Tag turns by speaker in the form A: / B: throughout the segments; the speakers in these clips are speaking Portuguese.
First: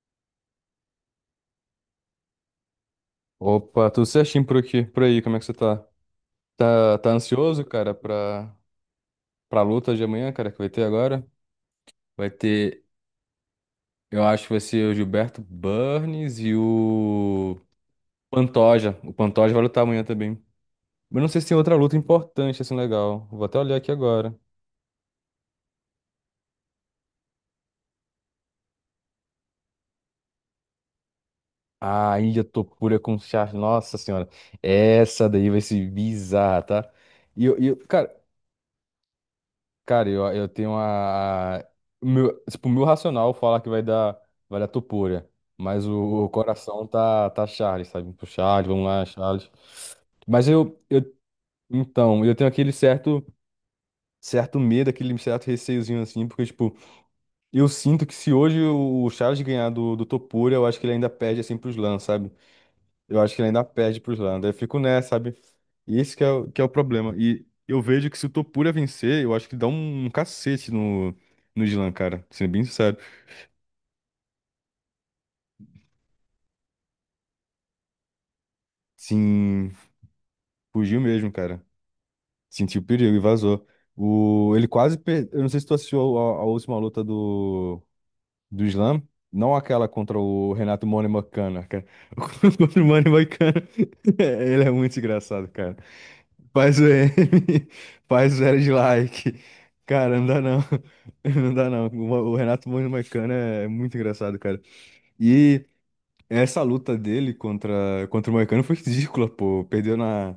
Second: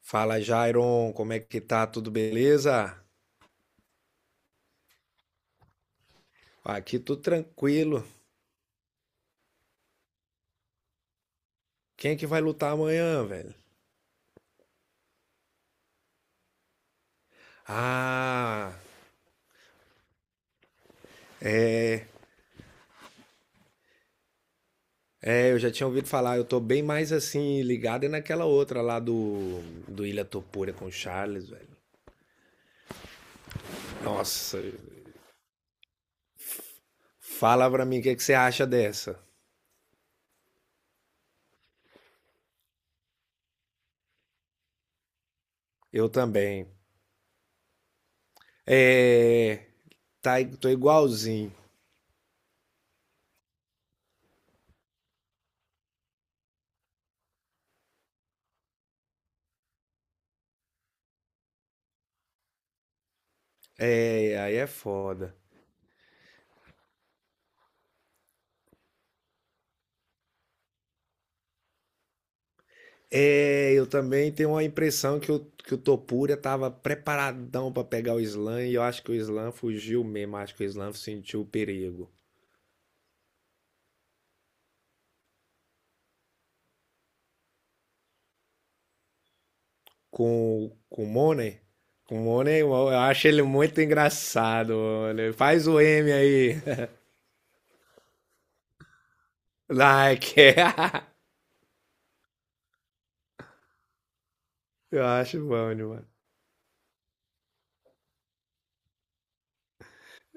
A: Fala, Jairon, como é que tá? Tudo beleza?
B: Opa, tudo certinho por aqui, por aí, como é que você tá? Tá,
A: Aqui
B: tá
A: tudo
B: ansioso, cara,
A: tranquilo.
B: pra luta de amanhã, cara, que vai ter agora?
A: Quem é que
B: Vai
A: vai lutar
B: ter,
A: amanhã, velho?
B: eu acho que vai ser o Gilberto Burns e o
A: Ah,
B: Pantoja. O Pantoja vai lutar amanhã também. Mas não sei se tem outra luta importante, assim, legal. Vou até olhar aqui agora.
A: eu já tinha ouvido falar, eu tô bem mais assim, ligado é naquela outra lá do Ilha Topura com o Charles, velho.
B: Ah, Ilha Topura com Charles, nossa senhora.
A: Nossa,
B: Essa daí vai ser bizarra, tá? E eu, e
A: fala
B: eu-
A: pra mim
B: cara,
A: é que você acha dessa.
B: Cara, eu tenho a. o Meu, tipo, o meu racional fala que vai dar Topolya, mas
A: Eu
B: o
A: também.
B: coração tá Charles, sabe? Pro Charles, vamos lá, Charles.
A: É,
B: Mas
A: Tô
B: eu, eu.
A: igualzinho.
B: Então, eu tenho aquele certo, certo medo, aquele certo receiozinho assim, porque, tipo, eu sinto que se hoje o Charles ganhar do Topolya, eu acho que ele ainda perde assim pros Lan, sabe? Eu acho que ele ainda perde pro
A: É,
B: Islândia. Eu
A: aí é
B: fico nessa,
A: foda.
B: sabe? Esse que é, que é o problema. E eu vejo que se o Topura vencer, eu acho que dá um cacete no, no Islan, cara. Sendo bem sincero.
A: É, eu também tenho uma impressão que o Topuria estava preparadão para pegar o Islam e eu acho que o Islam
B: Sim,
A: fugiu mesmo, acho que o Islam
B: fugiu mesmo,
A: sentiu o
B: cara.
A: perigo.
B: Sentiu o perigo e vazou. O, ele quase perdeu. Eu não sei se tu assistiu a última luta do Islam? Não aquela contra o
A: Com,
B: Renato
A: com o
B: Money
A: Money,
B: Makana, cara.
A: com o Money, eu
B: Contra o
A: eu
B: Money
A: acho ele
B: Makana.
A: muito
B: Ele é
A: engraçado,
B: muito
A: Money.
B: engraçado,
A: Faz
B: cara.
A: o M aí,
B: Faz o M, faz o zero de like. Cara, não
A: like.
B: dá não. Não dá não. O Renato Moura e o Moicano é muito engraçado, cara.
A: Eu acho
B: E
A: bom demais.
B: essa luta dele contra o Moicano foi ridícula, pô.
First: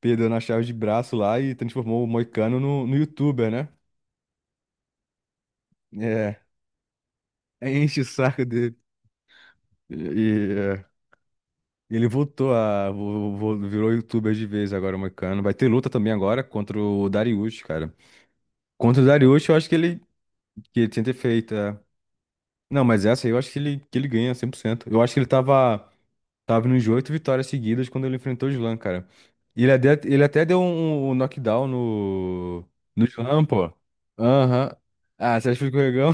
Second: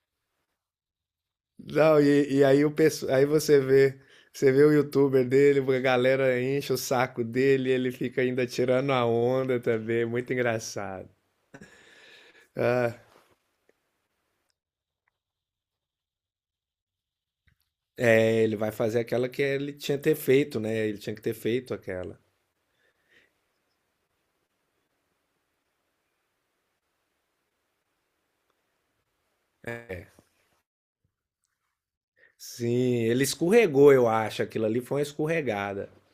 B: Perdeu na chave de braço lá e
A: Não,
B: transformou o
A: e
B: Moicano
A: aí, o,
B: no, no
A: pesso- aí
B: YouTuber,
A: você
B: né?
A: vê, Você vê o youtuber dele, a
B: É,
A: galera enche o saco dele, e ele
B: enche o
A: fica
B: saco
A: ainda
B: dele.
A: tirando a onda
B: E,
A: também, muito
B: é,
A: engraçado.
B: ele voltou a.
A: Ah,
B: Virou YouTuber de vez agora, o Moicano. Vai ter luta também agora contra o Darius, cara.
A: É, ele vai fazer
B: Contra o
A: aquela que
B: Darius, eu acho
A: ele
B: que
A: tinha
B: ele.
A: que ter feito, né?
B: Que ele
A: Ele
B: tinha que
A: tinha
B: ter
A: que ter
B: feito.
A: feito
B: É.
A: aquela.
B: Não, mas essa aí eu acho que ele ganha 100%. Eu acho que tava nos oito vitórias seguidas quando ele enfrentou o Slam, cara. Ele até deu um, um knockdown no,
A: Sim,
B: no
A: ele
B: Slam, pô.
A: escorregou, eu acho. Aquilo
B: Aham.
A: ali foi uma
B: Ah, você acha que foi
A: escorregada.
B: escorregão?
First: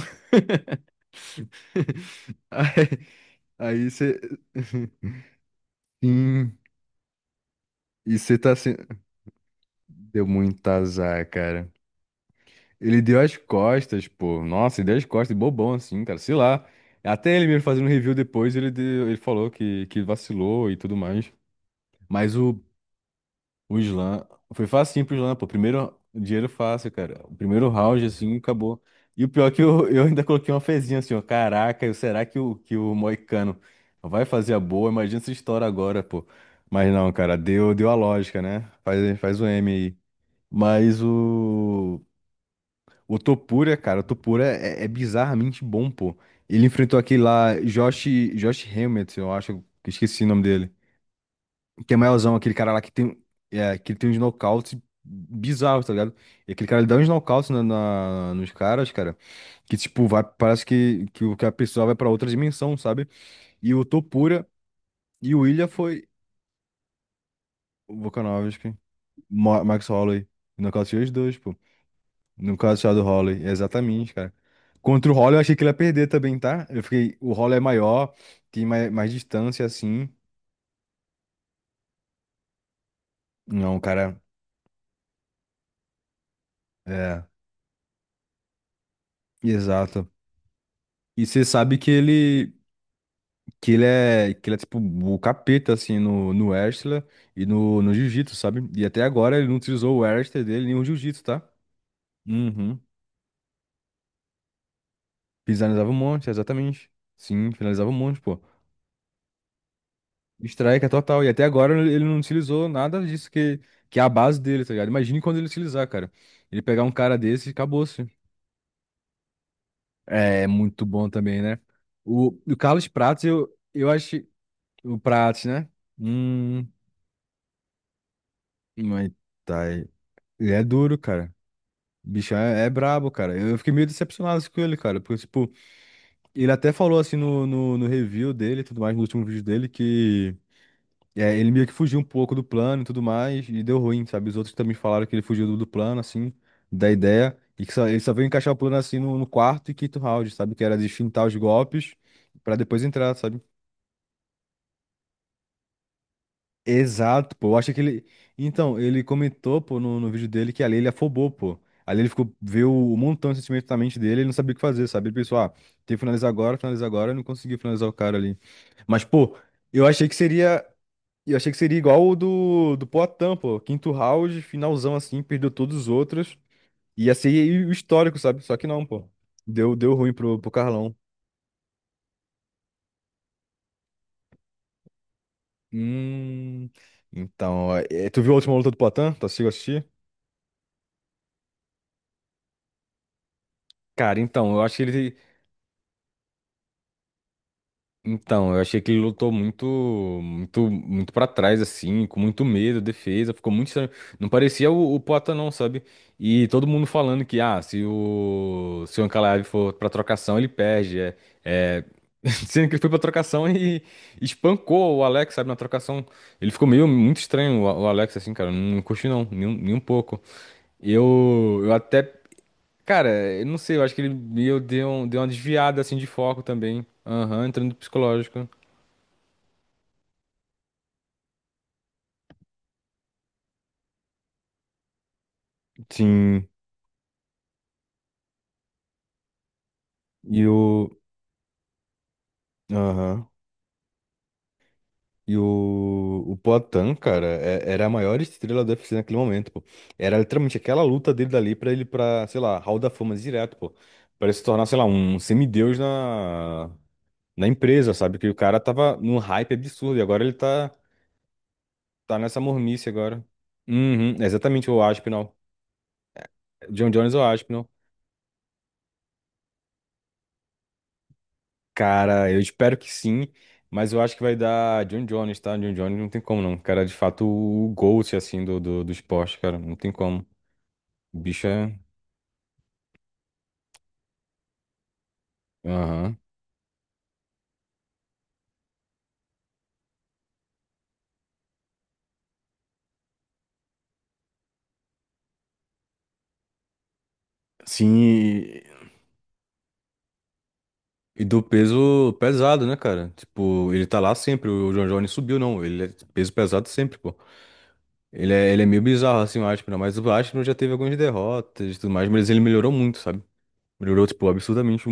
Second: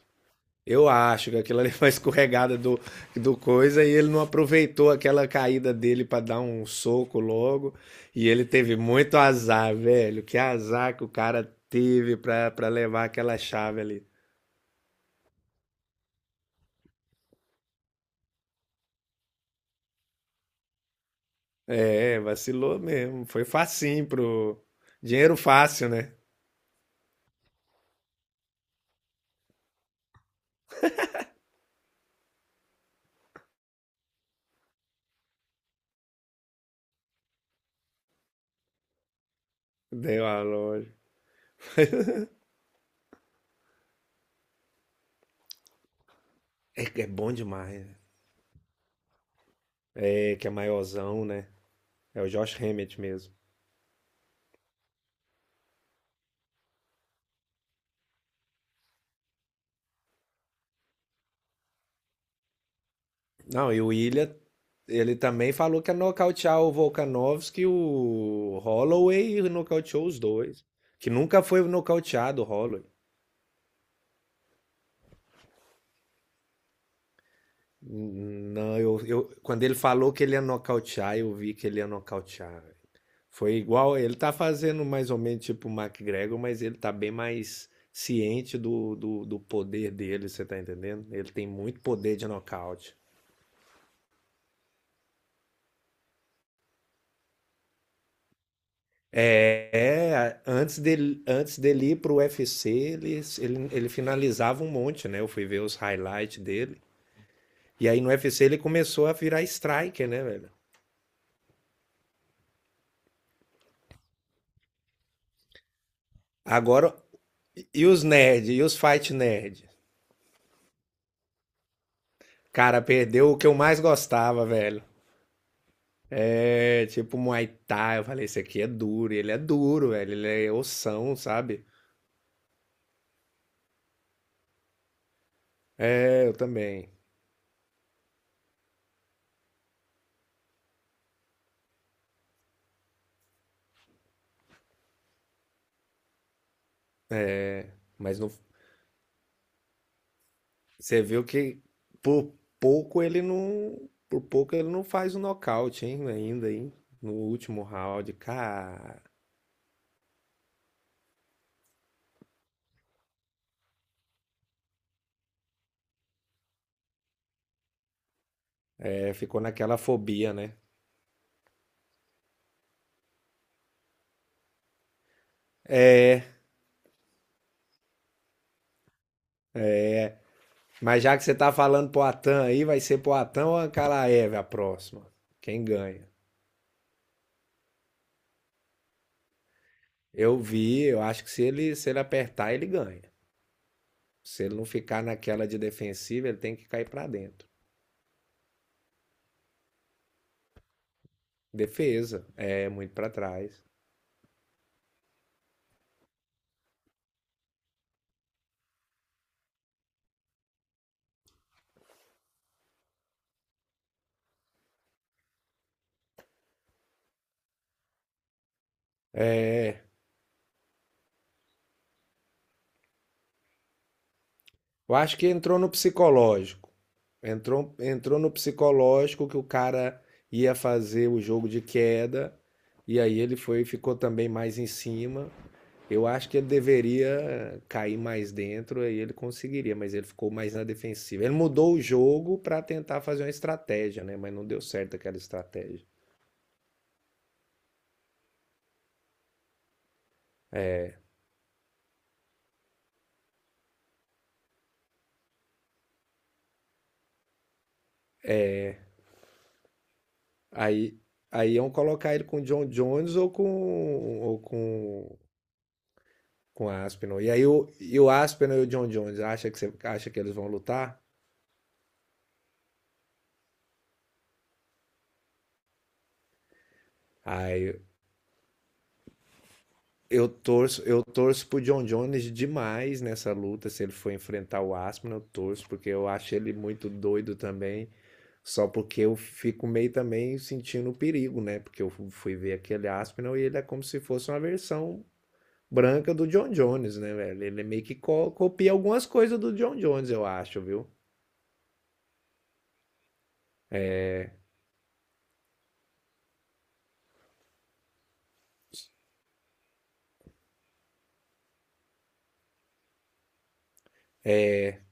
A: Eu acho que aquilo ali foi uma escorregada do,
B: Aí
A: do coisa
B: aí
A: e ele
B: você.
A: não aproveitou aquela caída dele pra dar
B: Sim.
A: um soco logo.
B: E
A: E
B: você
A: ele
B: tá assim.
A: teve muito azar, velho.
B: Deu
A: Que
B: muito
A: azar que o
B: azar,
A: cara
B: cara.
A: teve pra
B: Ele
A: levar
B: deu
A: aquela
B: as
A: chave ali.
B: costas, pô. Nossa, ele deu as costas, bobão assim, cara. Sei lá. Até ele mesmo fazendo review depois, ele, ele falou que vacilou e tudo mais.
A: É,
B: Mas o,
A: vacilou mesmo. Foi
B: o
A: facinho
B: Slam.
A: pro.
B: Foi facinho pro Slam,
A: Dinheiro
B: pô.
A: fácil,
B: Primeiro
A: né?
B: dinheiro fácil, cara. O primeiro round, assim, acabou. E o pior é que eu ainda coloquei uma fezinha assim, ó. Caraca, será que que o Moicano vai fazer a boa? Imagina essa história agora, pô. Mas não, cara, deu a lógica, né? Faz o M aí.
A: Deu a loja.
B: Mas o. O Topura, cara, o Topura é bizarramente bom, pô. Ele
A: É,
B: enfrentou
A: é
B: aquele
A: bom
B: lá,
A: demais, né?
B: Josh, Josh Hammett, eu acho, que esqueci o
A: É,
B: nome
A: que é
B: dele.
A: maiorzão, né?
B: Que é
A: É o
B: maiorzão, aquele
A: Josh
B: cara lá que
A: Hammett
B: tem,
A: mesmo.
B: é, que ele tem uns nocautes bizarros, tá ligado? E aquele cara, ele dá uns nocautes na, nos caras, cara, que, tipo, vai, parece que, que a pessoa vai pra outra dimensão, sabe?
A: Não,
B: E
A: e
B: o
A: o Ilha,
B: Topura
A: Ele
B: e o
A: também
B: Ilha
A: falou que ia
B: foi
A: nocautear o Volkanovski,
B: o
A: o
B: Volkanovski,
A: Holloway e
B: Max
A: nocauteou os
B: Holloway,
A: dois.
B: nocauteou
A: Que
B: os dois,
A: nunca
B: pô.
A: foi nocauteado o
B: No caso
A: Holloway.
B: só do Shadow Holloway, exatamente, cara. Contra o Holloway eu achei que ele ia perder também, tá? Eu fiquei, o Holloway é maior, tem
A: Não,
B: mais
A: eu, Quando
B: distância
A: ele
B: assim.
A: falou que ele ia nocautear, eu vi que ele ia nocautear. Foi
B: Não,
A: igual, ele
B: cara,
A: tá fazendo mais ou menos tipo o McGregor, mas ele tá bem
B: é,
A: mais ciente do poder
B: exato.
A: dele, você tá entendendo?
B: E
A: Ele
B: você
A: tem
B: sabe
A: muito poder de nocaute.
B: que ele é tipo o capeta assim no wrestler e no, no jiu-jitsu, sabe? E até agora ele não utilizou o wrestler dele nem o jiu-jitsu, tá?
A: Antes dele ir pro UFC,
B: Uhum.
A: ele finalizava um monte, né? Eu fui ver os
B: Finalizava um monte,
A: highlights dele.
B: exatamente. Sim,
A: E
B: finalizava um
A: aí no U
B: monte,
A: F
B: pô.
A: C ele começou a virar striker, né, velho?
B: Strike é total. E até agora ele não utilizou nada disso que é a base dele, tá ligado? Imagine quando ele utilizar, cara. Ele pegar um
A: Agora,
B: cara desse e
A: e os
B: acabou-se.
A: nerd, e os fight nerd?
B: É muito bom também, né? O
A: Cara,
B: Carlos Prates,
A: perdeu o que eu mais
B: eu acho.
A: gostava, velho.
B: O Prates, né? Hum.
A: É, tipo Muay Thai, eu falei, esse aqui é
B: Muay
A: duro, e ele é
B: Thai.
A: duro, velho, ele é
B: Ele é duro,
A: ossão,
B: cara.
A: sabe?
B: O bichão é brabo, cara. Eu fiquei meio decepcionado com ele, cara. Porque, tipo,
A: É, eu
B: ele até
A: também.
B: falou assim no, no review dele e tudo mais, no último vídeo dele, que. É, ele meio que fugiu um pouco do plano e tudo mais, e deu ruim, sabe? Os outros também falaram que ele fugiu do plano, assim, da ideia, e que só, ele só
A: Mas
B: veio
A: não,
B: encaixar o plano assim no, no quarto e quinto round, sabe? Que era de
A: Você viu
B: fintar os
A: que
B: golpes
A: por
B: pra depois entrar, sabe?
A: por pouco ele não faz o nocaute, hein, ainda, hein? No
B: Exato, pô. Eu
A: último
B: acho que ele.
A: round,
B: Então,
A: cara.
B: ele comentou, pô, no, no vídeo dele que ali ele afobou, pô. Ali ele ficou, viu um montão de sentimento na mente dele, ele não sabia o que fazer, sabe? Ele pensou, ah, tem que finalizar agora, e não conseguiu finalizar o cara ali. Mas,
A: É,
B: pô,
A: ficou naquela
B: eu achei que
A: fobia, né?
B: seria. E eu achei que seria igual o do, do Poatan, pô. Quinto round, finalzão assim, perdeu todos os
A: É,
B: outros. Ia ser o histórico, sabe? Só que não, pô. Deu ruim pro, pro Carlão.
A: mas já que você tá falando pro Atan aí, vai ser pro Atan ou Ankalaev a próxima? Quem ganha?
B: Hum. Então, é, tu viu a última luta do Poatan? Tu assistiu assistir?
A: Eu vi, eu acho que se ele apertar, ele ganha.
B: Cara,
A: Se
B: então,
A: ele
B: eu
A: não
B: acho que
A: ficar
B: ele.
A: naquela de defensiva, ele tem que cair pra dentro.
B: Então, eu achei que ele lutou muito para trás, assim, com
A: Defesa,
B: muito
A: é
B: medo,
A: muito pra
B: defesa, ficou
A: trás.
B: muito estranho. Não parecia o Poata, não, sabe? E todo mundo falando que, ah, se se o Ankalaev for pra trocação, ele perde. É, é... Sendo que ele foi pra trocação e espancou o Alex, sabe, na trocação. Ele ficou meio muito estranho, o Alex, assim, cara, não curti não, nem, nem um pouco. Eu, eu até, cara, eu não sei, eu acho que ele meio deu,
A: Eu acho
B: deu uma
A: que entrou no
B: desviada, assim, de foco
A: psicológico.
B: também. Aham, entrando no
A: Entrou no
B: psicológico.
A: psicológico que o cara ia fazer o jogo de queda, e aí ele foi ficou também mais em cima. Eu acho que ele
B: Sim,
A: deveria cair mais dentro, aí ele conseguiria, mas ele ficou
B: e
A: mais na
B: o.
A: defensiva. Ele mudou o jogo para tentar fazer
B: Aham.
A: uma estratégia, né? Mas não deu certo aquela
B: E
A: estratégia.
B: o Poatan, cara, era a maior estrela do UFC naquele momento, pô. Era literalmente aquela luta dele dali pra ele pra, sei lá, Hall da Fama direto, pô. Pra ele se tornar, sei lá, um semideus na, na empresa, sabe? Que o cara tava num hype absurdo e agora
A: Aí, aí iam colocar
B: tá
A: ele com
B: nessa
A: o John
B: mormice
A: Jones
B: agora. Uhum, exatamente o Aspinall.
A: com o
B: John Jones ou
A: Aspinall. E aí
B: Aspinall.
A: e o Aspinall e o John Jones acha que, você, acha que eles vão lutar?
B: Cara, eu espero que sim, mas eu acho que vai dar John Jones, tá? John Jones não tem como não. Cara, é de fato, o
A: Aí
B: GOAT, assim, do, do, do esporte, cara, não tem como.
A: Eu
B: O bicho
A: torço pro
B: é...
A: John Jones demais nessa luta. Se ele for enfrentar o Aspinall, eu torço, porque eu
B: Aham.
A: acho ele muito doido também. Só porque eu fico meio também sentindo o perigo, né? Porque eu fui ver aquele Aspinall e ele é como se fosse uma versão branca do John Jones, né, velho? Ele meio que
B: Sim,
A: copia algumas coisas do John Jones, eu acho, viu?
B: e do peso pesado, né, cara? Tipo, ele tá lá sempre, o John Jones subiu, não. Ele é peso pesado sempre, pô. Ele é meio bizarro, assim, o Aspinall, mas o Aspinall já teve algumas derrotas e tudo mais, mas ele melhorou muito, sabe? Melhorou, tipo,
A: É,
B: absurdamente.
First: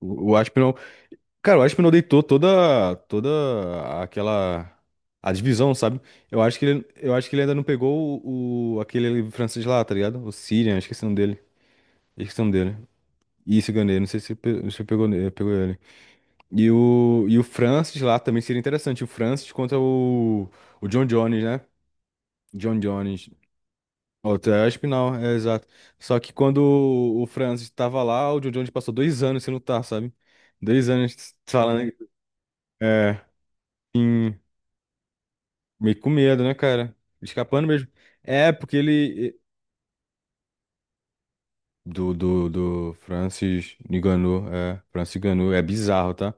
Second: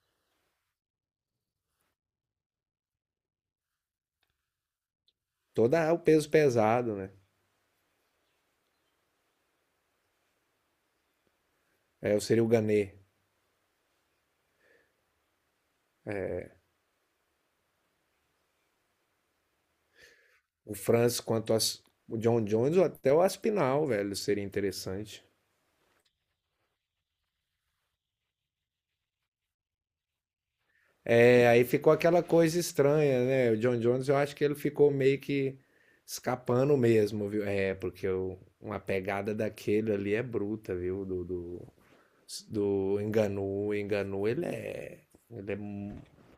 B: O Aspinall. Cara, o Ashman deitou toda aquela a divisão,
A: toda
B: sabe?
A: o peso pesado, né?
B: Eu acho que ele ainda não pegou aquele francês lá, tá ligado? O Sirian, esqueci o nome dele.
A: É, eu
B: Esqueci o
A: seria o
B: nome dele.
A: Gané.
B: E esse Gandhi, não sei se, se pegou, pegou ele. E o Francis lá também seria interessante. O Francis contra
A: O
B: o John
A: Francis
B: Jones,
A: quanto
B: né?
A: as, O John Jones
B: John
A: ou até o
B: Jones.
A: Aspinall, velho, seria
B: Outra é Aspinal,
A: interessante.
B: é exato. Só que quando o Francis tava lá, o John Jones passou 2 anos sem lutar, sabe? 2 anos
A: É, aí
B: falando.
A: ficou aquela coisa
B: É.
A: estranha, né? O John Jones, eu
B: Sim.
A: acho que ele ficou meio que
B: Meio com medo, né,
A: escapando
B: cara?
A: mesmo, viu?
B: Escapando
A: É,
B: mesmo.
A: porque o-
B: É, porque
A: uma pegada
B: ele.
A: daquele ali é bruta, viu? Do, do,
B: Do, do, do
A: do Enganu.
B: Francis
A: Enganu,
B: Ngannou, é. Francis Ngannou,
A: Ele é.
B: é
A: mu-
B: bizarro, tá?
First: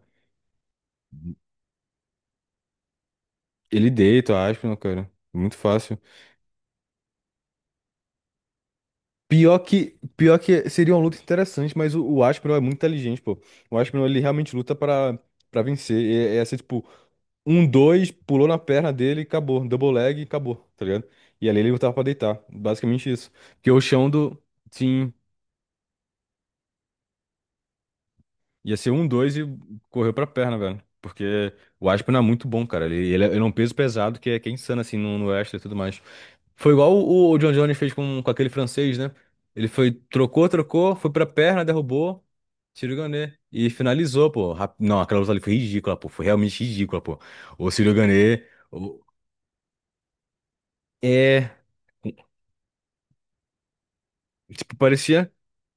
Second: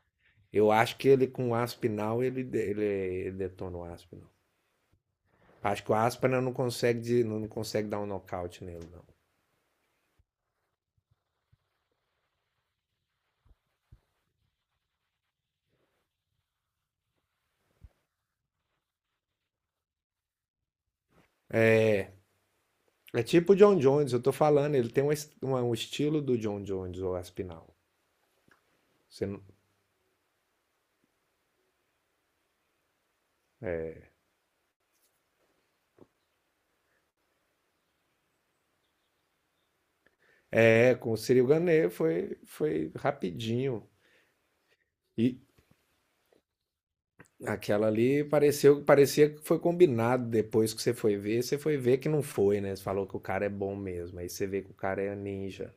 A: Eu acho que ele com o Aspinal, ele detona o
B: Ele
A: Aspinal.
B: deita o Aspinall, cara. Muito
A: Acho que o
B: fácil.
A: Aspinal não consegue dar um nocaute nele, não.
B: Pior que seria uma luta interessante, mas o Aspinall é muito inteligente, pô. O Aspinall, ele realmente luta pra, pra vencer. E, é assim, tipo, um, dois, pulou na perna dele e acabou. Double leg e acabou, tá ligado? E ali ele lutava pra deitar. Basicamente
A: É
B: isso.
A: tipo o
B: Porque
A: John
B: o chão
A: Jones, eu tô
B: do.
A: falando, ele tem
B: Sim.
A: um estilo do John Jones, o Aspinal.
B: Ia ser um,
A: Você
B: dois e
A: não-
B: correu pra perna, velho. Porque o Aspen é muito bom, cara. Ele é um peso pesado que é insano, assim, no, no wrestling e tudo mais. Foi igual o John Jones fez com aquele francês, né? Ele foi,
A: É,
B: trocou, foi
A: com o
B: pra
A: Ciro
B: perna,
A: Ganê
B: derrubou,
A: foi, foi
B: Sirigané. E
A: rapidinho.
B: finalizou, pô. Não, aquela luta
A: E
B: ali foi ridícula, pô. Foi realmente ridícula, pô. O Sirigané. O...
A: parecia que foi combinado depois que você foi ver.
B: É.
A: Você foi ver que não foi, né? Você falou que o cara é bom mesmo. Aí você vê que o
B: Tipo,
A: cara é
B: parecia.
A: ninja.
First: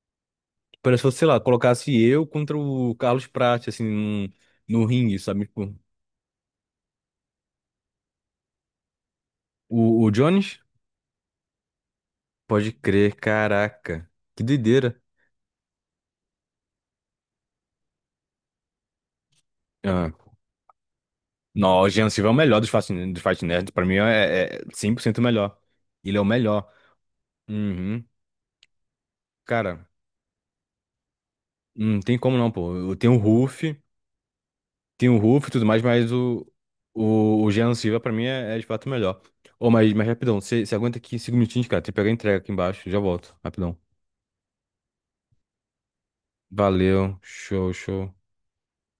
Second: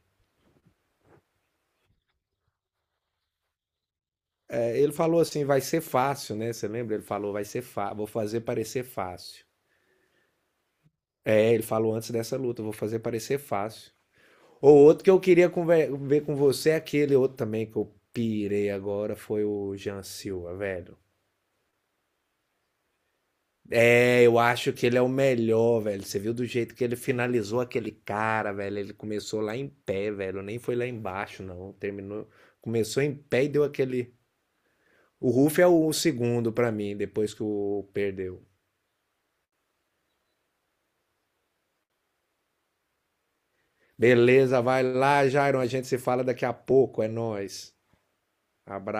B: Parecia, sei lá, colocasse eu contra o Carlos Prates, assim,
A: É,
B: no,
A: ele
B: ringue,
A: falou assim:
B: sabe?
A: vai
B: Tipo,
A: ser fácil, né? Você lembra? Ele falou: vai ser fácil, vou fazer parecer fácil.
B: O, o Jones.
A: É, ele falou antes dessa luta:
B: Pode
A: vou fazer
B: crer,
A: parecer fácil.
B: caraca. Que
A: Ou
B: doideira.
A: outro que eu queria ver com você, é aquele outro também que eu pirei agora, foi o Jean
B: Ah.
A: Silva, velho.
B: Não, o Jean Silva é o melhor dos Fast Nerds. Pra mim
A: É, eu
B: é, é
A: acho que ele é o
B: 100% o melhor.
A: melhor, velho.
B: Ele
A: Você
B: é o
A: viu do
B: melhor.
A: jeito que ele finalizou aquele
B: Uhum.
A: cara, velho? Ele começou lá em
B: Cara,
A: pé, velho. Nem foi lá embaixo, não.
B: não tem
A: Terminou,
B: como não, pô. Eu
A: começou em pé e deu aquele.
B: Tenho o
A: O
B: Ruff e
A: Ruff
B: tudo
A: é
B: mais,
A: o
B: mas
A: segundo pra mim, depois que
B: o Jean
A: o
B: Silva pra mim
A: perdeu.
B: é, é de fato o melhor. Ô, mas rapidão, você aguenta aqui cinco minutinhos, cara. Tem que pegar a entrega aqui embaixo. Já volto, rapidão.
A: Beleza, vai lá, Jairon. A gente se fala daqui a pouco. É
B: Valeu, show,
A: nóis.
B: show.
A: Abraço.